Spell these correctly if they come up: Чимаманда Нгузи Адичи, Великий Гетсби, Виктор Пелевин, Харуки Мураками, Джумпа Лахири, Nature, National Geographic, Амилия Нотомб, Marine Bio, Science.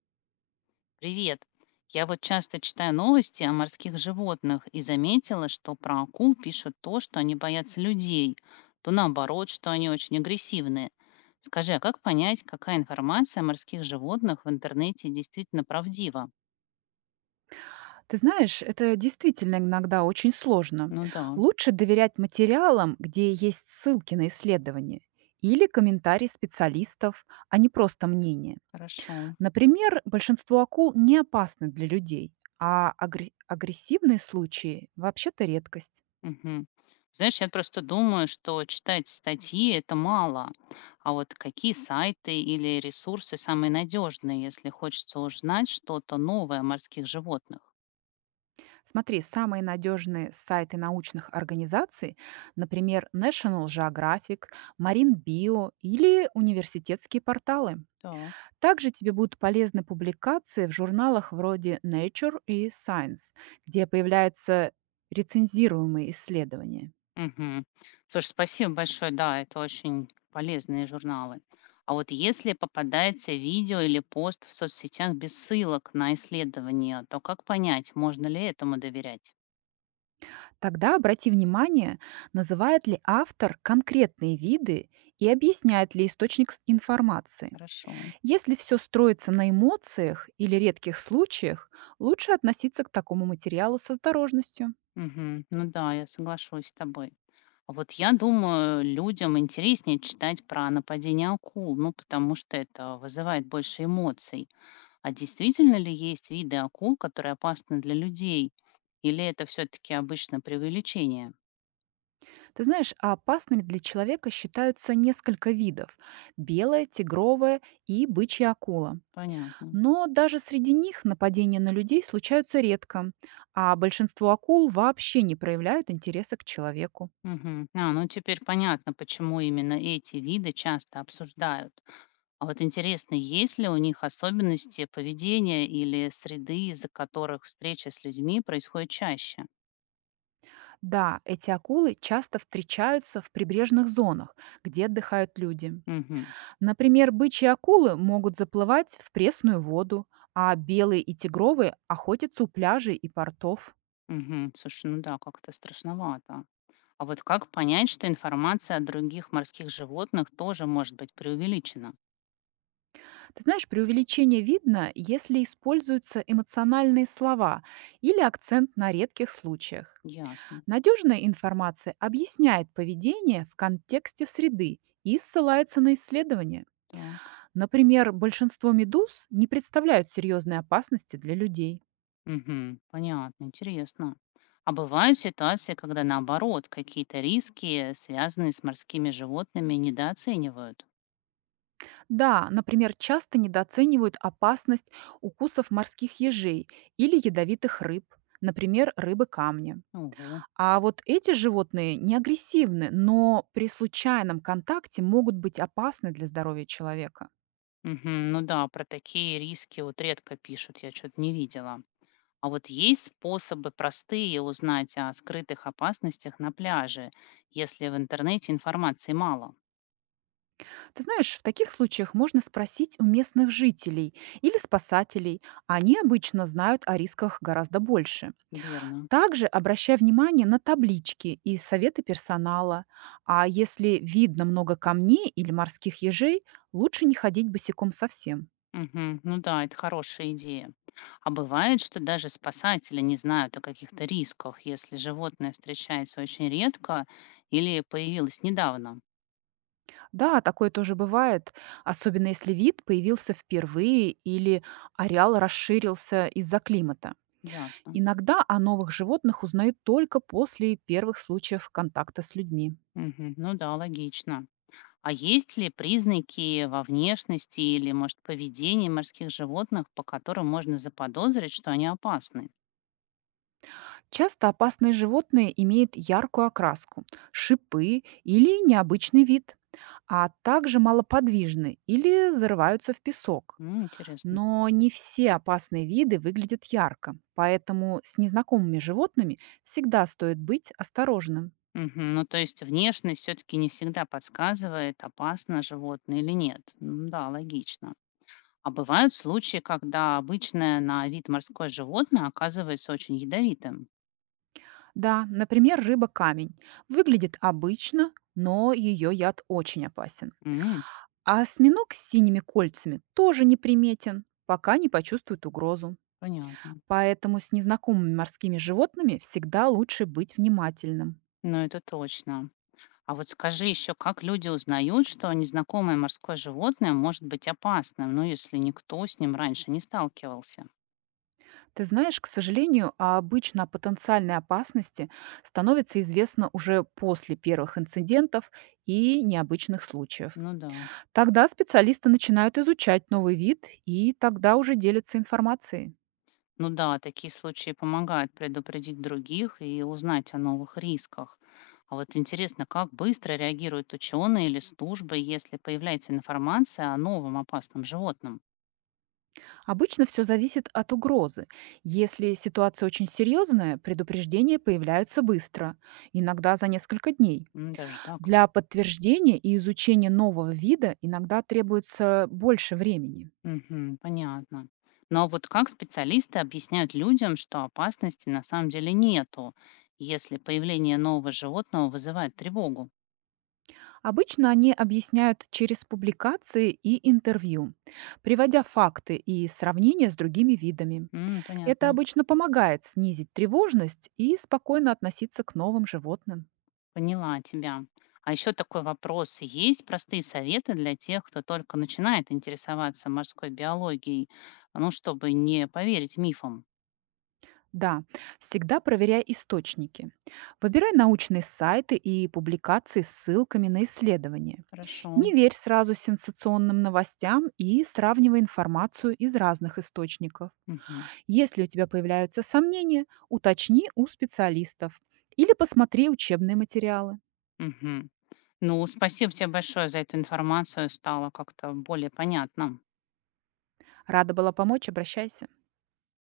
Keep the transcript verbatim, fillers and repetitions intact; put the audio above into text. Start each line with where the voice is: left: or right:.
left: Привет. Я вот часто читаю новости о морских животных и заметила, что про акул пишут то, что они боятся людей, то наоборот, что они очень агрессивные. Скажи, а как понять, какая информация о морских животных в интернете действительно правдива?
right: Ты знаешь, это действительно иногда очень сложно.
left: Ну да,
right: Лучше доверять материалам, где есть ссылки на исследования или комментарии специалистов, а не просто мнение.
left: хорошо.
right: Например, большинство акул не опасны для людей, а агре- агрессивные случаи вообще-то редкость.
left: Мгм. Знаешь, я просто думаю, что читать статьи это мало. А вот какие сайты или ресурсы самые надежные, если хочется узнать что-то новое о морских животных?
right: Смотри, самые надежные сайты научных организаций, например, National Geographic, Marine Bio или университетские порталы.
left: Так.
right: Также тебе будут полезны публикации в журналах вроде Nature и Science, где появляются рецензируемые исследования.
left: Мгм. Слушай, спасибо большое. Да, это очень полезные журналы. А вот если попадается видео или пост в соцсетях без ссылок на исследования, то как понять, можно ли этому доверять?
right: Тогда обрати внимание, называет ли автор конкретные виды и объясняет ли источник с- информации.
left: Хорошо.
right: Если все строится на эмоциях или редких случаях, лучше относиться к такому материалу с осторожностью.
left: Мгм. Ну да, я соглашусь с тобой. А вот я думаю, людям интереснее читать про нападение акул, ну потому что это вызывает больше эмоций. А действительно ли есть виды акул, которые опасны для людей? Или это все-таки обычно преувеличение?
right: Ты знаешь, а опасными для человека считаются несколько видов — белая, тигровая и бычья акула.
left: Понятно.
right: Но даже среди них нападения на людей случаются редко, а большинство акул вообще не проявляют интереса к человеку.
left: Мгм. А, ну теперь понятно, почему именно эти виды часто обсуждают. А вот интересно, есть ли у них особенности поведения или среды, из-за которых встреча с людьми происходит чаще?
right: Да, эти акулы часто встречаются в прибрежных зонах, где отдыхают люди.
left: Мгм.
right: Например, бычьи акулы могут заплывать в пресную воду, а белые и тигровые охотятся у пляжей и портов.
left: Мгм. Слушай, ну да, как-то страшновато. А вот как понять, что информация о других морских животных тоже может быть преувеличена?
right: Ты знаешь, преувеличение видно, если используются эмоциональные слова или акцент на редких случаях.
left: Ясно.
right: Надежная информация объясняет поведение в контексте среды и ссылается на исследования.
left: Так.
right: Например, большинство медуз не представляют серьезной опасности для людей.
left: Мгм. Понятно, интересно. А бывают ситуации, когда наоборот, какие-то риски, связанные с морскими животными, недооценивают?
right: Да, например, часто недооценивают опасность укусов морских ежей или ядовитых рыб, например, рыбы камня.
left: Ого.
right: А вот эти животные не агрессивны, но при случайном контакте могут быть опасны для здоровья человека.
left: Мгм. Ну да, про такие риски вот редко пишут, я что-то не видела. А вот есть способы простые узнать о скрытых опасностях на пляже, если в интернете информации мало?
right: Ты знаешь, в таких случаях можно спросить у местных жителей или спасателей. а Они обычно знают о рисках гораздо больше.
left: Верно.
right: Также обращай внимание на таблички и советы персонала. А если видно много камней или морских ежей, лучше не ходить босиком совсем.
left: Мгм. Ну да, это хорошая идея. А бывает, что даже спасатели не знают о каких-то рисках, если животное встречается очень редко или появилось недавно.
right: Да, такое тоже бывает, особенно если вид появился впервые или ареал расширился из-за климата.
left: Ясно.
right: Иногда о новых животных узнают только после первых случаев контакта с людьми.
left: Мгм. Ну да, логично. А есть ли признаки во внешности или, может, поведении морских животных, по которым можно заподозрить, что они опасны?
right: Часто опасные животные имеют яркую окраску, шипы или необычный вид, а также малоподвижны или зарываются в песок.
left: М, интересно.
right: Но не все опасные виды выглядят ярко, поэтому с незнакомыми животными всегда стоит быть осторожным.
left: Мгм. Ну, то есть внешность все-таки не всегда подсказывает, опасно животное или нет. М, да, логично. А бывают случаи, когда обычное на вид морское животное оказывается очень ядовитым.
right: Да, например, рыба-камень. Выглядит обычно, но ее яд очень опасен.
left: М,
right: А осьминог с синими кольцами тоже неприметен, пока не почувствует угрозу.
left: понятно.
right: Поэтому с незнакомыми морскими животными всегда лучше быть внимательным.
left: Ну, это точно. А вот скажи еще, как люди узнают, что незнакомое морское животное может быть опасным, ну, если никто с ним раньше не сталкивался?
right: Ты знаешь, к сожалению, а обычно о потенциальной опасности становится известно уже после первых инцидентов и необычных случаев.
left: Ну да.
right: Тогда специалисты начинают изучать новый вид и тогда уже делятся информацией.
left: Ну да, такие случаи помогают предупредить других и узнать о новых рисках. А вот интересно, как быстро реагируют ученые или службы, если появляется информация о новом опасном животном?
right: Обычно все зависит от угрозы. Если ситуация очень серьезная, предупреждения появляются быстро, иногда за несколько дней.
left: М, даже так?
right: Для подтверждения и изучения нового вида иногда требуется больше времени.
left: Мгм, понятно. Но вот как специалисты объясняют людям, что опасности на самом деле нету, если появление нового животного вызывает тревогу?
right: Обычно они объясняют через публикации и интервью, приводя факты и сравнения с другими видами.
left: М,
right: Это
left: понятно.
right: обычно помогает снизить тревожность и спокойно относиться к новым животным.
left: Поняла тебя. А еще такой вопрос. Есть простые советы для тех, кто только начинает интересоваться морской биологией, ну, чтобы не поверить мифам?
right: Да, всегда проверяй источники. Выбирай научные сайты и публикации с ссылками на исследования.
left: Хорошо.
right: Не верь сразу сенсационным новостям и сравнивай информацию из разных источников.
left: Мгм,
right: Если у тебя появляются сомнения, уточни у специалистов или посмотри учебные материалы.
left: мгм. Ну, спасибо тебе большое за эту информацию. Стало как-то более понятно.
right: Рада была помочь, обращайся.